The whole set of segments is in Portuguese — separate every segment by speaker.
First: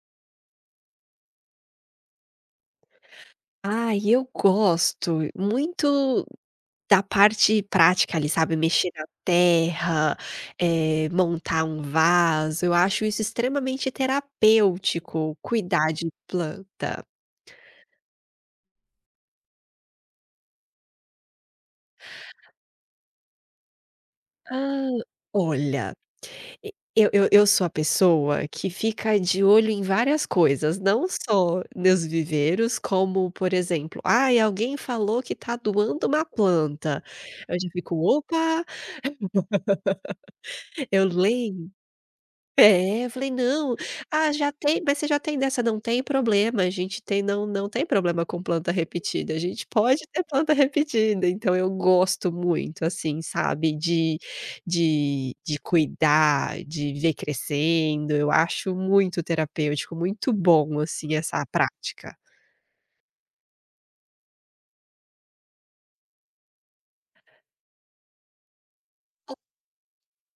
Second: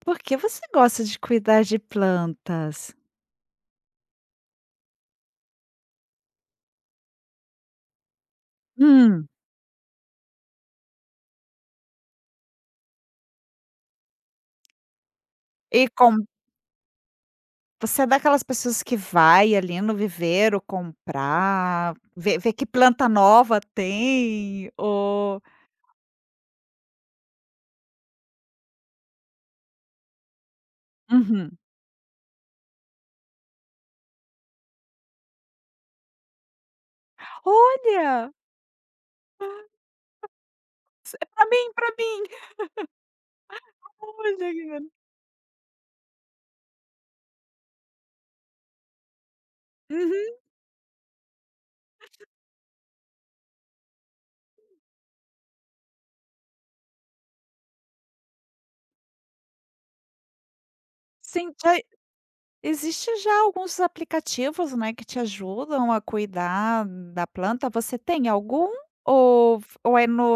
Speaker 1: Por que você gosta de cuidar de plantas?
Speaker 2: Ah, eu gosto muito da parte prática ali, sabe, mexer na
Speaker 1: Hum.
Speaker 2: terra, montar um vaso, eu acho isso extremamente terapêutico,
Speaker 1: E
Speaker 2: cuidar de
Speaker 1: com
Speaker 2: planta.
Speaker 1: você é daquelas pessoas que vai ali no viveiro comprar, ver vê que planta nova tem,
Speaker 2: Hã,
Speaker 1: ou
Speaker 2: Olha, e eu sou a pessoa que fica de olho em várias coisas, não
Speaker 1: Uhum.
Speaker 2: só nos viveiros, como, por exemplo, "Ai, alguém falou que tá doando uma planta", eu já fico:
Speaker 1: "Olha,
Speaker 2: "Opa, eu
Speaker 1: pra
Speaker 2: lembro".
Speaker 1: mim, pra mim".
Speaker 2: É, eu falei: "Não, ah,
Speaker 1: Olha
Speaker 2: já
Speaker 1: que
Speaker 2: tem
Speaker 1: boni
Speaker 2: mas você já tem dessa, não tem problema, a gente tem não tem problema com planta repetida, a gente pode ter
Speaker 1: Uhum,
Speaker 2: planta repetida". Então eu gosto muito, assim, sabe, de cuidar, de ver crescendo, eu acho muito terapêutico, muito bom, assim, essa
Speaker 1: sim. Já
Speaker 2: prática.
Speaker 1: existe já alguns aplicativos, né, que te ajudam a cuidar da planta. Você tem algum ou ou é no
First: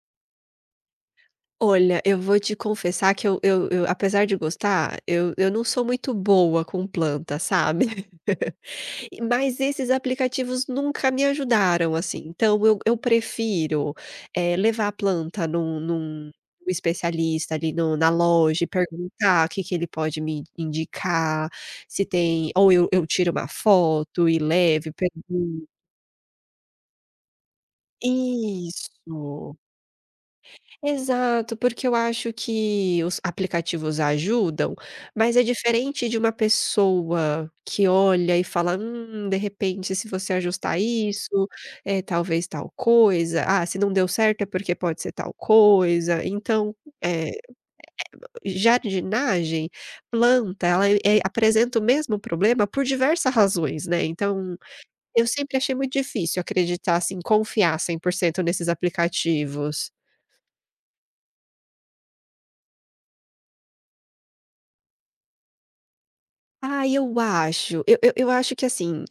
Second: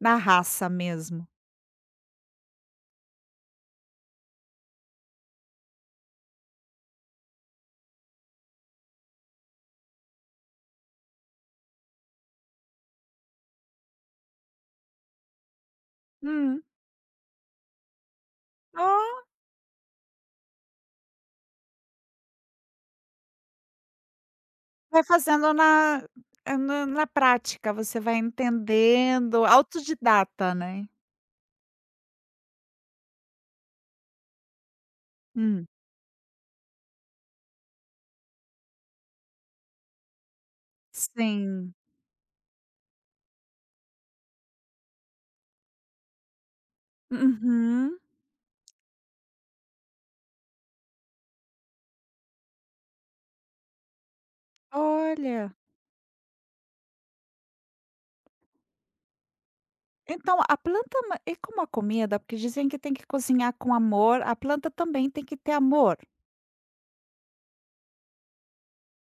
Speaker 1: na raça mesmo?
Speaker 2: Olha, eu vou te confessar que eu apesar de gostar, eu não sou muito boa com planta, sabe. Mas esses aplicativos nunca me ajudaram, assim, então eu prefiro, levar a planta num
Speaker 1: Hum.
Speaker 2: especialista ali no na loja e perguntar o que que ele pode me indicar, se tem ou eu tiro uma foto e levo e
Speaker 1: Vai fazendo
Speaker 2: pergunto.
Speaker 1: na prática, você vai entendendo,
Speaker 2: Isso.
Speaker 1: autodidata, né.
Speaker 2: Exato, porque eu acho que os aplicativos ajudam, mas é
Speaker 1: Hum.
Speaker 2: diferente de uma pessoa que olha e fala: de repente, se você ajustar isso,
Speaker 1: Sim.
Speaker 2: é talvez tal coisa. Ah, se não deu certo é porque pode ser tal coisa". Então, eh,
Speaker 1: Uhum.
Speaker 2: jardinagem, planta, ela, apresenta o mesmo problema por diversas razões, né. Então, eu
Speaker 1: Olha,
Speaker 2: sempre achei muito difícil acreditar, assim, confiar 100% nesses aplicativos.
Speaker 1: então a planta ma e como a comida, porque dizem que tem que cozinhar com amor, a planta também tem que ter amor?
Speaker 2: Ah, eu acho. Eu acho que assim,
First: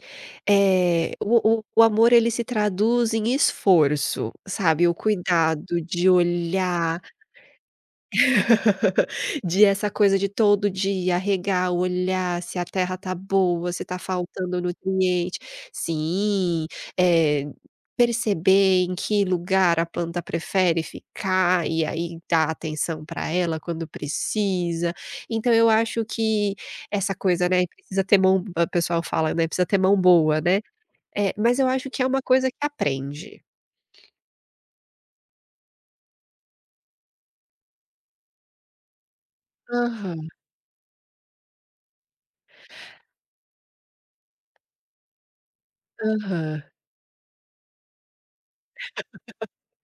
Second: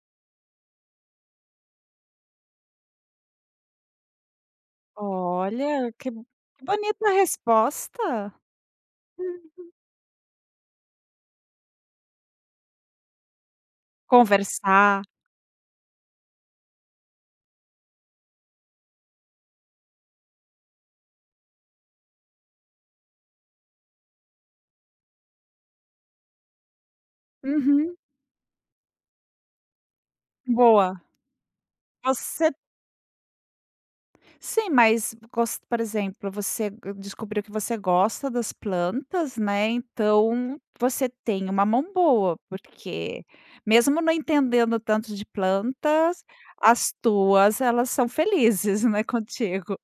Speaker 2: o amor ele se traduz em esforço, sabe, o cuidado
Speaker 1: Olha,
Speaker 2: de
Speaker 1: que bo- que
Speaker 2: olhar
Speaker 1: bonita resposta.
Speaker 2: de
Speaker 1: Hum.
Speaker 2: essa coisa de todo dia regar, olhar se a terra tá boa, se tá faltando
Speaker 1: Conversar.
Speaker 2: nutriente. Sim, eh, perceber em que lugar a planta prefere ficar e aí dar atenção para ela quando precisa. Então eu acho que essa coisa, né,
Speaker 1: Uhum,
Speaker 2: precisa ter mão o pessoal fala, né, precisa ter mão boa, né.
Speaker 1: boa.
Speaker 2: Mas eu acho que é uma coisa
Speaker 1: Você
Speaker 2: que aprende.
Speaker 1: Sim, mas gos por exemplo, você g descobriu que você gosta das plantas, né,
Speaker 2: Aham,
Speaker 1: então você tem uma mão boa, porque mesmo não entendendo tanto de plantas,
Speaker 2: aham.
Speaker 1: as tuas elas são felizes, né, contigo.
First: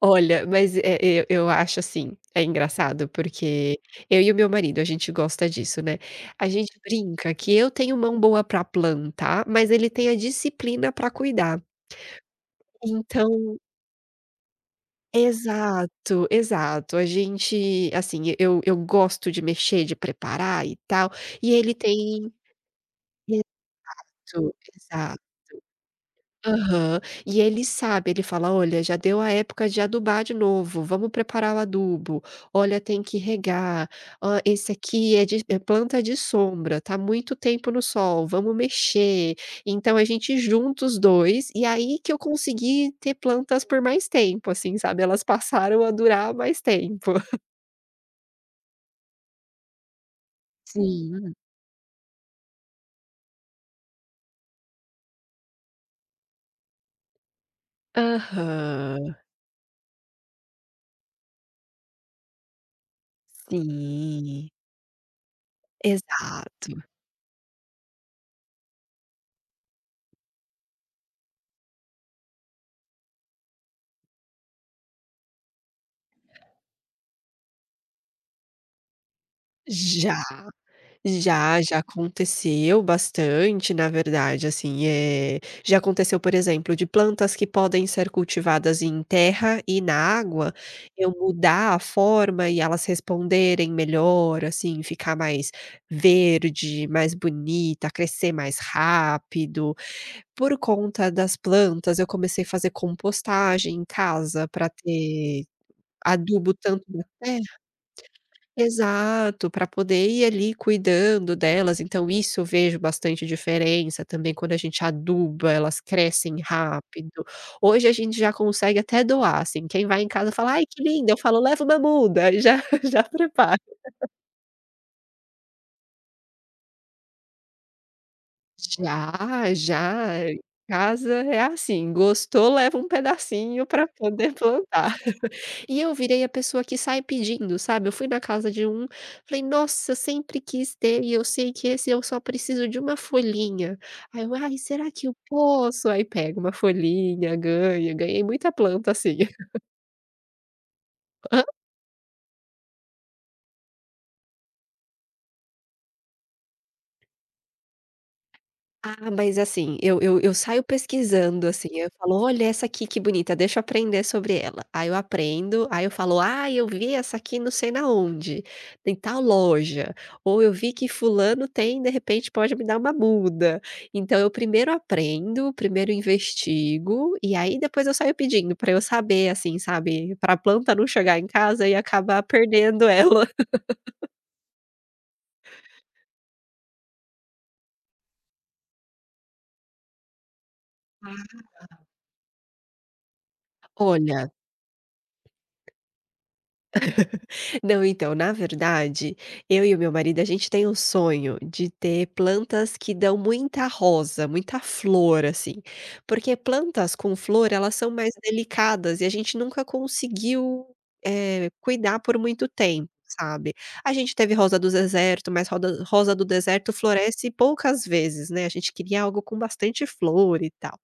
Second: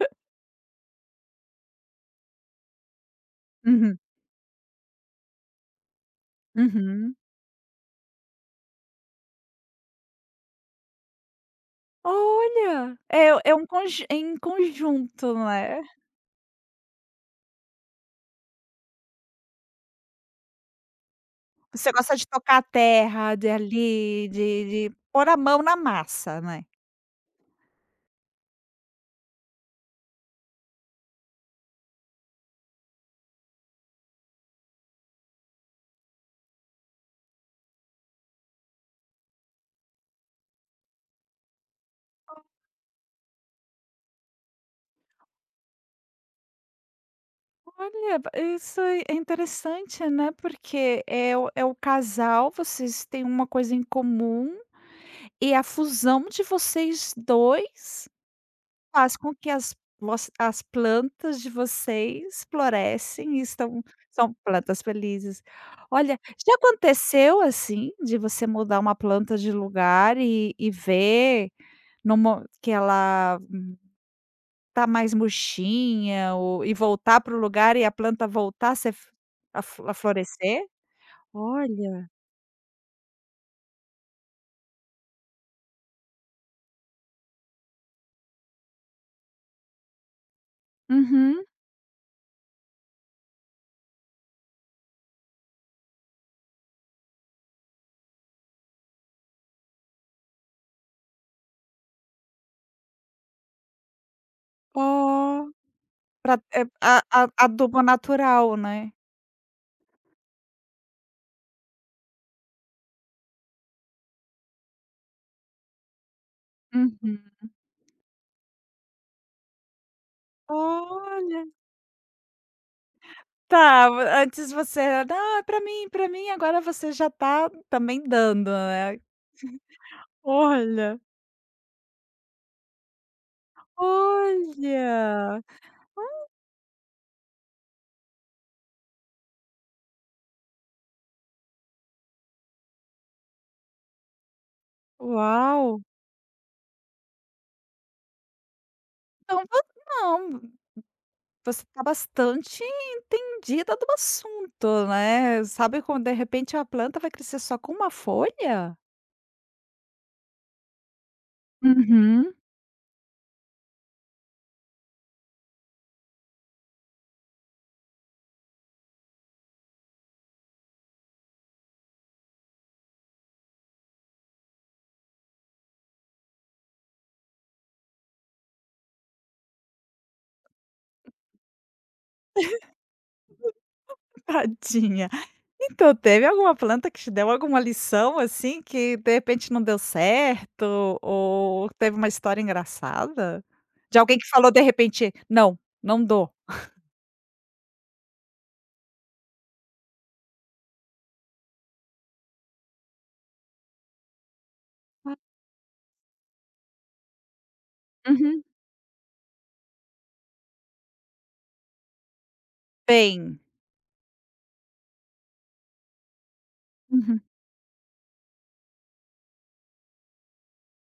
Speaker 2: Olha, mas, eu acho assim, é engraçado, porque
Speaker 1: Uhum,
Speaker 2: eu e o meu marido, a gente gosta disso, né. A gente
Speaker 1: uhum.
Speaker 2: brinca que eu tenho mão boa pra plantar, mas ele tem a disciplina pra cuidar.
Speaker 1: Olha! É é
Speaker 2: Então
Speaker 1: um conju é em conjunto, né.
Speaker 2: exato, exato. A gente assim, eu gosto de mexer, de preparar e tal, e ele
Speaker 1: Você gosta de
Speaker 2: tem
Speaker 1: tocar a terra, de ali,
Speaker 2: isso,
Speaker 1: de
Speaker 2: exato.
Speaker 1: pôr a mão na massa, né.
Speaker 2: Aham. E ele sabe, ele fala: "Olha, já deu a época de adubar de novo, vamos preparar o adubo. Olha, tem que regar. Hã, esse aqui é de é planta de sombra, tá muito tempo no sol, vamos mexer". Então a gente junta os 2, e aí que eu consegui ter plantas por mais tempo, assim, sabe, elas passaram a durar mais tempo.
Speaker 1: Olha, ba isso é é interessante, né, porque
Speaker 2: Sim.
Speaker 1: é o é o casal, vocês têm uma coisa em comum, e a fusão de vocês dois,
Speaker 2: Aham.
Speaker 1: faz com que as voc as plantas de vocês florescem e estão são
Speaker 2: Sim.
Speaker 1: plantas felizes. Olha, já
Speaker 2: Exato.
Speaker 1: aconteceu, assim, de você mudar uma planta de lugar e ver no que ela Tá mais murchinha ou e voltar para o lugar e a planta voltar a ser f a flo a
Speaker 2: Já.
Speaker 1: florescer?
Speaker 2: Já, já
Speaker 1: Olha.
Speaker 2: aconteceu bastante, na verdade, assim, já aconteceu, por exemplo, de plantas que podem ser cultivadas em terra e na água, eu
Speaker 1: Uhum.
Speaker 2: mudar a forma e elas responderem melhor, assim, ficar mais verde, mais bonita, crescer mais rápido. Por conta das plantas, eu comecei a fazer compostagem em casa para
Speaker 1: Ó.
Speaker 2: ter
Speaker 1: Pra
Speaker 2: adubo tanto
Speaker 1: a
Speaker 2: da
Speaker 1: a adubo natural, né.
Speaker 2: exato, para poder ir ali cuidando delas, então isso eu vejo bastante diferença também quando a gente aduba, elas crescem rápido.
Speaker 1: Uhum.
Speaker 2: Hoje a gente já consegue até doar, assim, quem vai em casa fala: "Ai que linda", eu falo:
Speaker 1: Olha.
Speaker 2: "Leva uma muda", aí já já prepara.
Speaker 1: Tá, vo antes você era: "Não, é pra mim", agora você já tá também dando, né.
Speaker 2: Já, já, em
Speaker 1: Olha,
Speaker 2: casa é assim, gostou leva um pedacinho para poder plantar.
Speaker 1: olha,
Speaker 2: E eu virei a pessoa que sai pedindo, sabe. Eu fui na casa de um, falei: "Nossa, eu sempre quis ter e eu sei que esse eu só preciso de uma folhinha". Aí eu: "Ai, será que eu
Speaker 1: uau.
Speaker 2: posso?". Aí pega uma folhinha, ganha, ganhei muita planta assim.
Speaker 1: Então vo não. Você tá bastante entendida do assunto, né. Sabe quando de repente a planta vai crescer só com uma folha?
Speaker 2: Ah, mas assim, eu saio pesquisando, assim, eu falo:
Speaker 1: Uhum.
Speaker 2: "Olha essa aqui que bonita, deixa eu aprender sobre ela". Aí eu aprendo, aí eu falo: "Ah, eu vi essa aqui não sei na onde, em tal loja", ou "eu vi que fulano tem, de repente pode me dar uma muda". Então eu primeiro aprendo, primeiro investigo, e aí depois eu saio pedindo pra eu saber, assim, sabe, pra planta não chegar em casa e acabar perdendo ela.
Speaker 1: Tadinha. Então, teve alguma planta que te deu alguma lição, assim, que de repente não deu certo ou teve uma história engraçada? De alguém que
Speaker 2: Olha,
Speaker 1: falou de repente: "Não, não dou.
Speaker 2: não, então, na verdade, eu e o meu marido, a gente tem um sonho de ter plantas que dão muita rosa, muita
Speaker 1: Ah,
Speaker 2: flor, assim. Porque plantas com flor, elas são mais
Speaker 1: uhum.
Speaker 2: delicadas e a gente nunca conseguiu, cuidar por muito tempo,
Speaker 1: Tem".
Speaker 2: sabe. A gente teve rosa do deserto, mas roda rosa do deserto
Speaker 1: Uhum.
Speaker 2: floresce poucas vezes, né, a gente queria algo com bastante flor e tal.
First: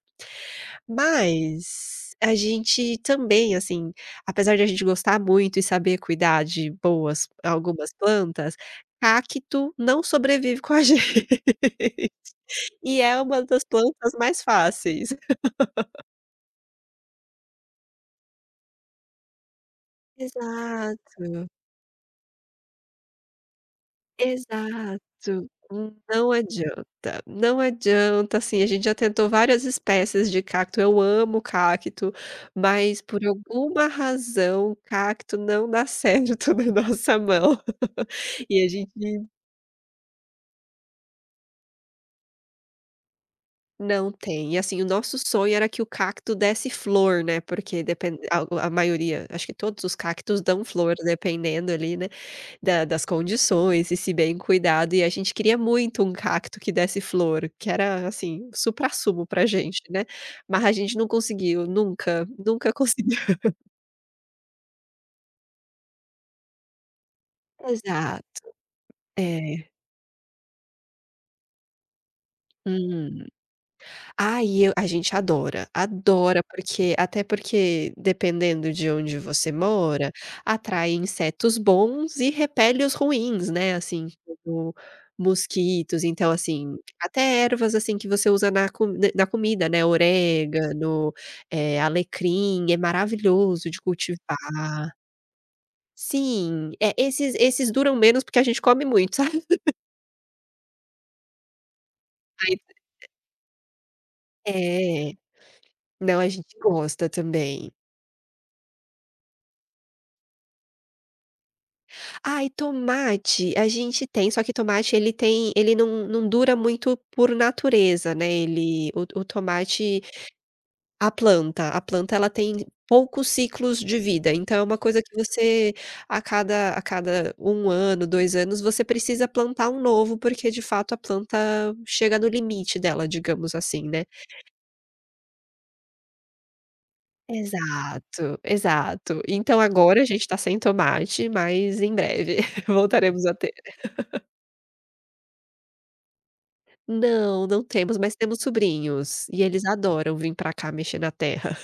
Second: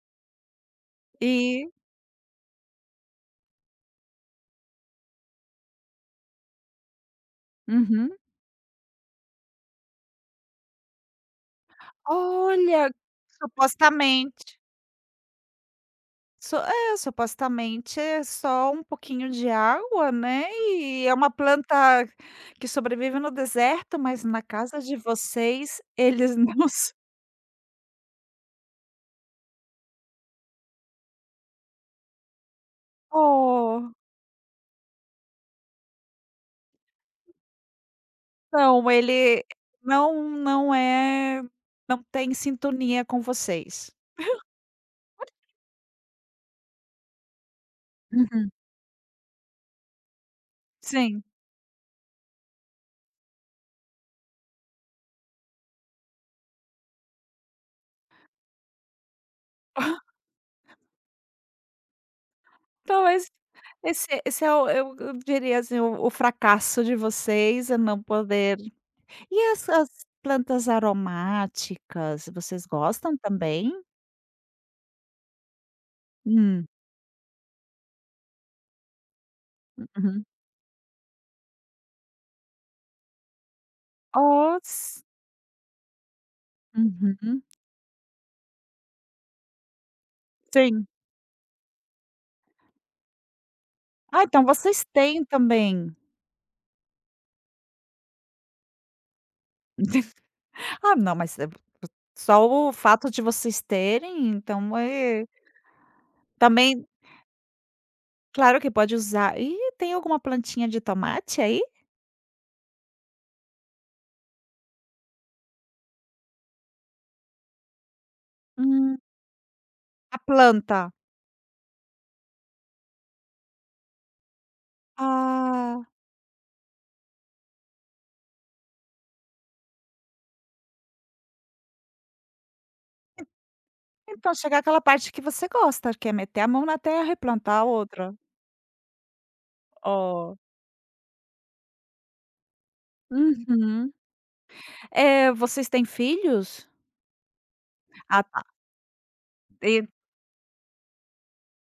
Speaker 1: E
Speaker 2: Mas a gente também, assim, apesar de a gente gostar muito e saber cuidar de boas algumas
Speaker 1: Uhum.
Speaker 2: plantas, cacto não sobrevive com a gente.
Speaker 1: Olha,
Speaker 2: E é uma das plantas mais
Speaker 1: supostamente.
Speaker 2: fáceis.
Speaker 1: Su é, supostamente é só um pouquinho de água, né, e é uma
Speaker 2: Exato.
Speaker 1: planta que sobrevive no deserto, mas na casa de
Speaker 2: Exato,
Speaker 1: vocês
Speaker 2: não
Speaker 1: eles não s
Speaker 2: adianta, não adianta, assim, a gente já tentou várias espécies de cacto, eu amo cacto, mas por alguma
Speaker 1: Oh,
Speaker 2: razão cacto não dá certo na nossa mão. E a
Speaker 1: não,
Speaker 2: gente
Speaker 1: ele não não é não tem sintonia com vocês.
Speaker 2: não tem, e assim, o nosso sonho era que o cacto desse flor, né, porque depende,
Speaker 1: Uhum.
Speaker 2: a maioria, acho que todos os cactos dão flor
Speaker 1: Sim.
Speaker 2: dependendo ali, né. Da das condições, e se bem cuidado, e a gente queria muito um cacto que desse flor, que era, assim, o suprassumo pra gente, né, mas a gente não conseguiu, nunca, nunca conseguiu.
Speaker 1: Talvez esse é o eu diria assim, o fracasso de vocês é não
Speaker 2: Exato,
Speaker 1: poder E
Speaker 2: é,
Speaker 1: as plantas aromáticas, vocês gostam
Speaker 2: uhum.
Speaker 1: também?
Speaker 2: Aí eu a gente adora, adora
Speaker 1: Hum,
Speaker 2: porque até porque dependendo de onde você mora,
Speaker 1: uhum.
Speaker 2: atrai insetos bons e repele os ruins, né, assim, como
Speaker 1: Os
Speaker 2: mosquitos, então assim, até
Speaker 1: Uhum.
Speaker 2: ervas, assim, que você usa na co na na comida, né,
Speaker 1: Sim.
Speaker 2: orégano, alecrim, é maravilhoso de
Speaker 1: Ah, então vocês
Speaker 2: cultivar.
Speaker 1: têm também.
Speaker 2: Sim, é, esses duram menos porque a gente come muito, sabe.
Speaker 1: Ah, não, mas é só
Speaker 2: Aí,
Speaker 1: o fato de vocês terem, então,
Speaker 2: é,
Speaker 1: é
Speaker 2: não, a gente
Speaker 1: também
Speaker 2: gosta também.
Speaker 1: claro que pode usar. Ih, tem alguma plantinha de tomate aí?
Speaker 2: Ai, tomate a gente tem, só que tomate ele tem ele não dura muito por natureza, né, ele
Speaker 1: Hum.
Speaker 2: o tomate
Speaker 1: A planta.
Speaker 2: a planta ela tem poucos ciclos de vida, então é uma coisa que você
Speaker 1: Ah,
Speaker 2: a cada um ano, 2 anos, você precisa plantar um novo, porque de fato a planta chega no limite dela, digamos assim, né.
Speaker 1: então chegar aquela parte que você gosta, que é meter a mão na terra e plantar a outra.
Speaker 2: Exato, exato. Então agora a gente tá
Speaker 1: Oh.
Speaker 2: sem tomate, mas em breve voltaremos a ter.
Speaker 1: Uhum. Vocês têm filhos?
Speaker 2: Não, não temos, mas
Speaker 1: Ah,
Speaker 2: temos
Speaker 1: tá.
Speaker 2: sobrinhos, e eles adoram vim pra cá mexer na terra.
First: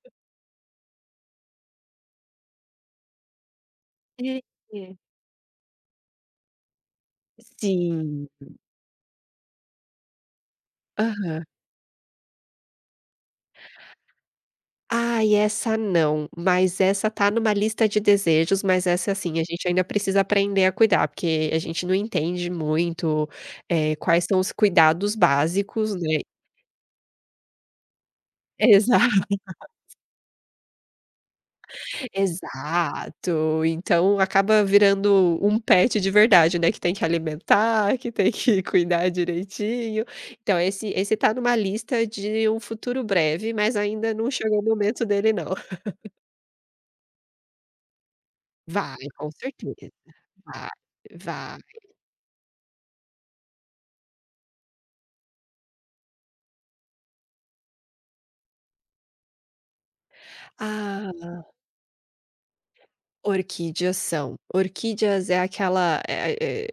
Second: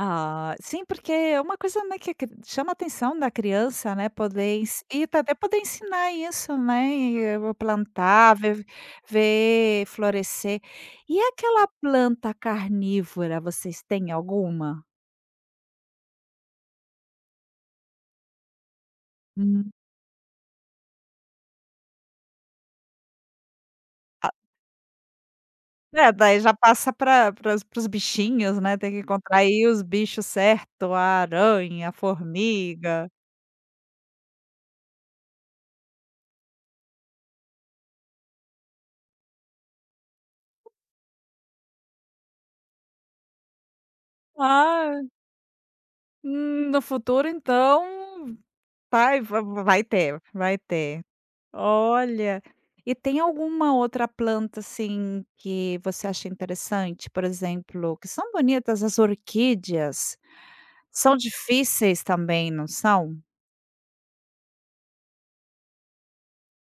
Speaker 1: Ah, sim, porque é uma coisa, né, que cri chama a atenção da criança, né,
Speaker 2: É,
Speaker 1: poder ens
Speaker 2: é.
Speaker 1: e tá- até poder ensinar isso, né, e
Speaker 2: Sim.
Speaker 1: plantar, ver ver florescer. E
Speaker 2: Aham.
Speaker 1: aquela planta carnívora, vocês têm alguma?
Speaker 2: Ai, essa não, mas essa tá numa lista de desejos, mas essa, assim, a gente
Speaker 1: Hum.
Speaker 2: ainda precisa aprender a cuidar, porque a gente não entende muito, quais
Speaker 1: A
Speaker 2: são os cuidados básicos,
Speaker 1: é,
Speaker 2: né.
Speaker 1: daí já passa para os bichinhos, né, tem que
Speaker 2: Exato.
Speaker 1: encontrar aí os bichos certo, a aranha, a formiga.
Speaker 2: Exato, então acaba virando um pet de verdade, né, que tem que alimentar, que tem que cuidar direitinho. Então esse tá numa lista de um futuro breve, mas ainda não chegou o
Speaker 1: Ah,
Speaker 2: momento dele não.
Speaker 1: no futuro então
Speaker 2: Vai,
Speaker 1: Vai
Speaker 2: com
Speaker 1: va vai
Speaker 2: certeza,
Speaker 1: ter, vai
Speaker 2: vai,
Speaker 1: ter.
Speaker 2: vai.
Speaker 1: Olha, e tem alguma outra planta, assim, que você acha interessante? Por exemplo, que são bonitas as orquídeas, são
Speaker 2: Ah,
Speaker 1: difíceis também, não são?
Speaker 2: orquídeas são. Orquídeas é aquela eh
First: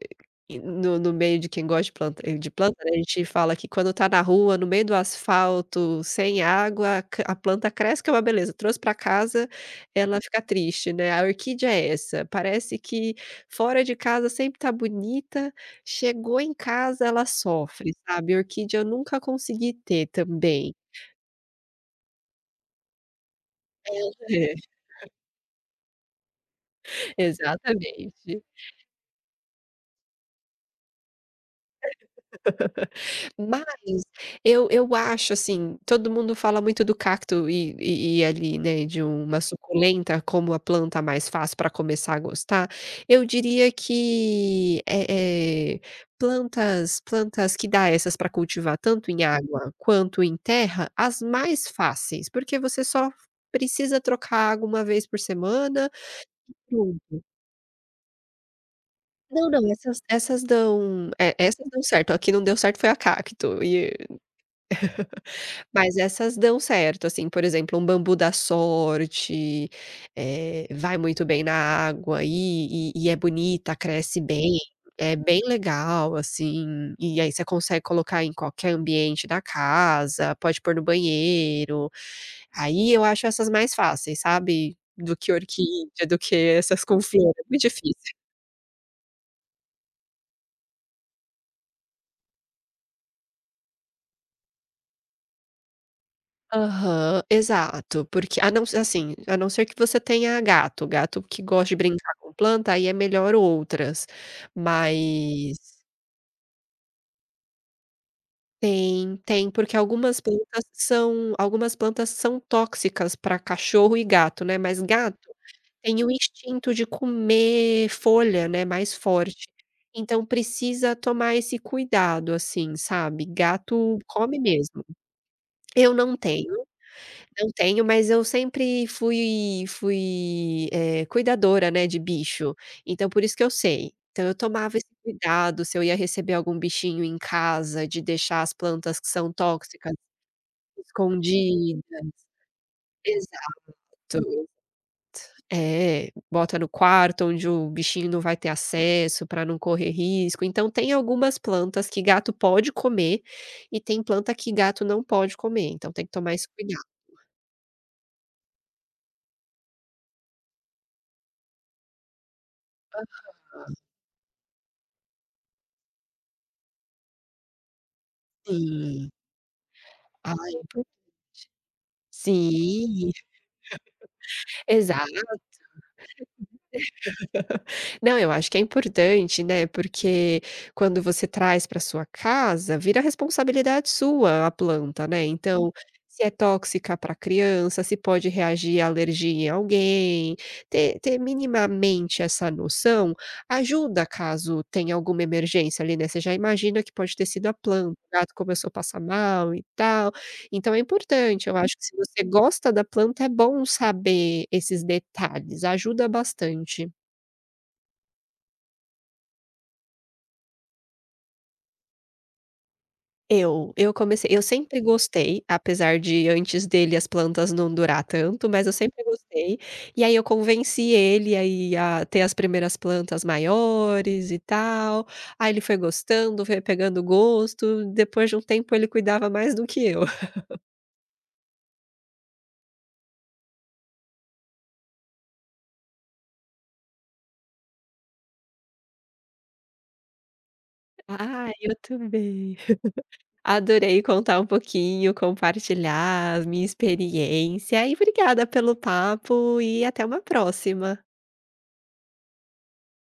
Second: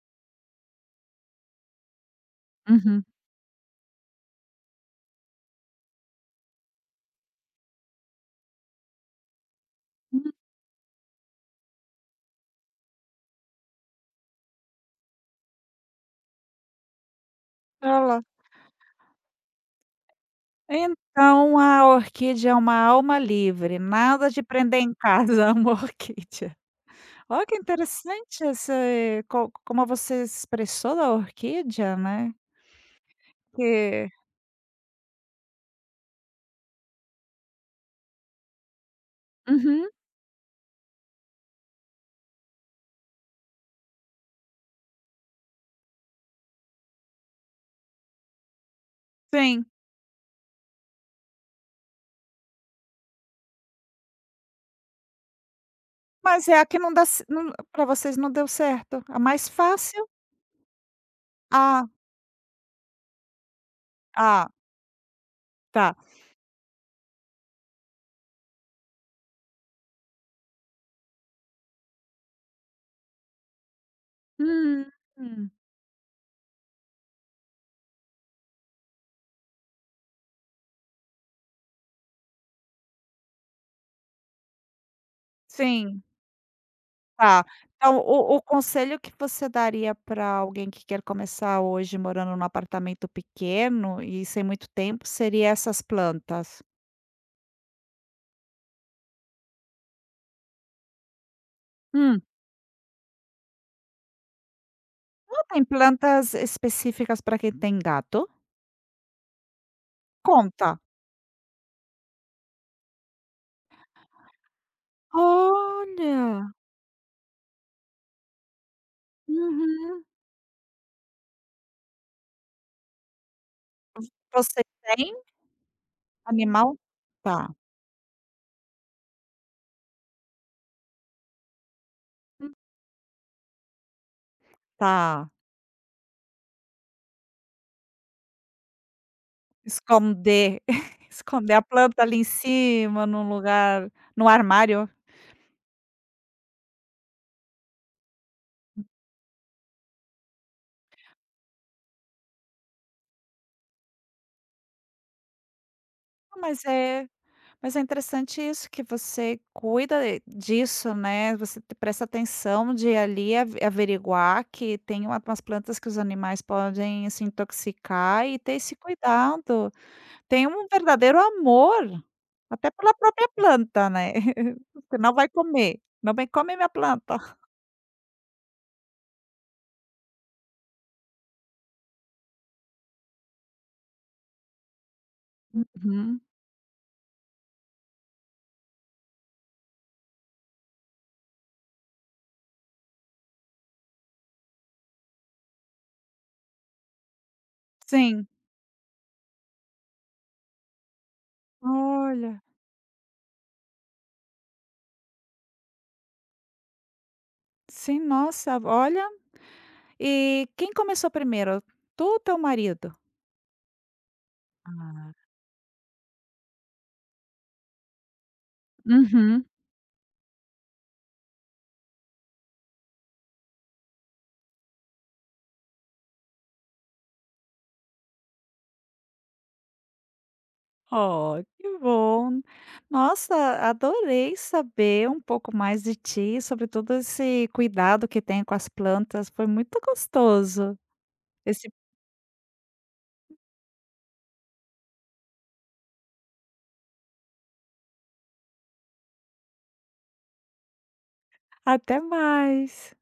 Speaker 2: eh, no meio de quem gosta de planta de planta, né, a
Speaker 1: Uhum.
Speaker 2: gente fala que quando tá na rua, no meio do asfalto, sem água, ca a planta cresce que é uma beleza, trouxe pra casa, ela
Speaker 1: Hum,
Speaker 2: fica triste, né, a orquídea é essa, parece que fora de casa sempre tá bonita, chegou em casa ela sofre,
Speaker 1: Olha lá.
Speaker 2: sabe. Orquídea eu nunca consegui ter também.
Speaker 1: Então a orquídea é uma alma livre, nada de prender em casa uma orquídea.
Speaker 2: É,
Speaker 1: Olha que
Speaker 2: exatamente.
Speaker 1: interessante esse co como você expressou da orquídea, né,
Speaker 2: Mas
Speaker 1: que
Speaker 2: eu acho, assim, todo mundo fala muito do cacto e e ali, né, de uma
Speaker 1: Uhum.
Speaker 2: suculenta como a planta mais fácil para começar a gostar. Eu diria que, plantas que dá essas para cultivar tanto em
Speaker 1: sim.
Speaker 2: água quanto em terra, as mais fáceis, porque você só precisa trocar água uma vez por semana,
Speaker 1: Mas é a que não dá
Speaker 2: pronto.
Speaker 1: ce não pra vocês não deu certo? A mais
Speaker 2: Não, não, essas
Speaker 1: fácil?
Speaker 2: essas dão, essas dão
Speaker 1: Ah,
Speaker 2: certo, a que não deu certo foi a cacto.
Speaker 1: ah, tá.
Speaker 2: Mas essas dão certo, assim, por exemplo, um bambu da sorte, vai muito bem na água e e é bonita, cresce bem,
Speaker 1: Hum,
Speaker 2: é bem
Speaker 1: hum,
Speaker 2: legal, assim, e aí você consegue colocar em qualquer ambiente da casa, pode pôr no banheiro. Aí eu acho essas mais fáceis, sabe, do que
Speaker 1: sim,
Speaker 2: orquídea, do que essas com flor, é
Speaker 1: tá.
Speaker 2: muito
Speaker 1: Então
Speaker 2: difícil.
Speaker 1: o conselho que você daria para alguém que quer começar hoje morando num apartamento pequeno e sem muito tempo seria essas plantas.
Speaker 2: Aham, exato, porque a não ser assim, a não ser que você tenha gato, gato que gosta de brincar
Speaker 1: Hum,
Speaker 2: com planta, aí é melhor outras, mas
Speaker 1: ah, tem plantas específicas para quem tem gato?
Speaker 2: tem, tem, porque
Speaker 1: Conta.
Speaker 2: algumas plantas são tóxicas para cachorro e gato, né, mas gato tem o
Speaker 1: Olha!
Speaker 2: instinto de comer folha, né, mais forte,
Speaker 1: Uhum.
Speaker 2: então precisa tomar esse cuidado, assim, sabe, gato come
Speaker 1: Você
Speaker 2: mesmo.
Speaker 1: tem
Speaker 2: Eu não tenho.
Speaker 1: animal? Tá,
Speaker 2: Não tenho, mas eu sempre fui, cuidadora, né, de bicho, então por isso que eu sei. Então eu tomava esse
Speaker 1: tá.
Speaker 2: cuidado, se eu ia receber algum bichinho em casa, de deixar as plantas que são tóxicas
Speaker 1: Esconder, esconder a
Speaker 2: escondidas.
Speaker 1: planta ali em cima, num lugar no
Speaker 2: Exato.
Speaker 1: armário.
Speaker 2: É, bota no quarto onde o bichinho não vai ter acesso pra não correr risco. Então tem algumas plantas que gato pode comer e tem planta que gato não pode comer, então tem que tomar
Speaker 1: Ah,
Speaker 2: esse cuidado.
Speaker 1: mas é interessante isso que você cuida de- disso, né, você te- presta atenção de ali ave averiguar que tem uma umas plantas que os animais podem se intoxicar e ter esse
Speaker 2: Sim.
Speaker 1: cuidado.
Speaker 2: Ah,
Speaker 1: Tem
Speaker 2: é
Speaker 1: um verdadeiro
Speaker 2: importante.
Speaker 1: amor, até pela
Speaker 2: Sim,
Speaker 1: própria planta, né. Você
Speaker 2: exato.
Speaker 1: não vai comer, "não vem come minha planta".
Speaker 2: Não, eu acho que é importante, né, porque quando você traz para sua casa, vira responsabilidade sua a planta, né, hum, então,
Speaker 1: Uhum.
Speaker 2: se é tóxica para criança, se pode reagir à alergia em alguém, ter minimamente essa noção ajuda caso tenha alguma emergência ali, né, você já imagina que pode ter sido a planta, o
Speaker 1: Sim.
Speaker 2: gato começou a passar mal e tal, então é importante, eu acho que se você
Speaker 1: Olha,
Speaker 2: gosta da planta é bom saber esses detalhes, ajuda bastante.
Speaker 1: sim, nossa, olha E quem começou primeiro, tu ou teu marido?
Speaker 2: Eu comecei eu sempre
Speaker 1: Ah,
Speaker 2: gostei, apesar de antes dele as plantas não durar tanto, mas eu sempre
Speaker 1: uhum.
Speaker 2: gostei. E aí eu convenci ele aí a ter as primeiras plantas maiores e tal. Aí ele foi gostando, foi pegando gosto, depois de um tempo ele cuidava mais do que eu.
Speaker 1: Oh, que bom. Nossa, adorei saber um pouco mais de ti, sobre todo esse cuidado que tem com as plantas, foi muito gostoso.
Speaker 2: Ah,
Speaker 1: Esse
Speaker 2: eu também. Adorei contar um pouquinho, compartilhar a minha experiência e obrigada pelo papo e até uma próxima.
Speaker 1: Até mais.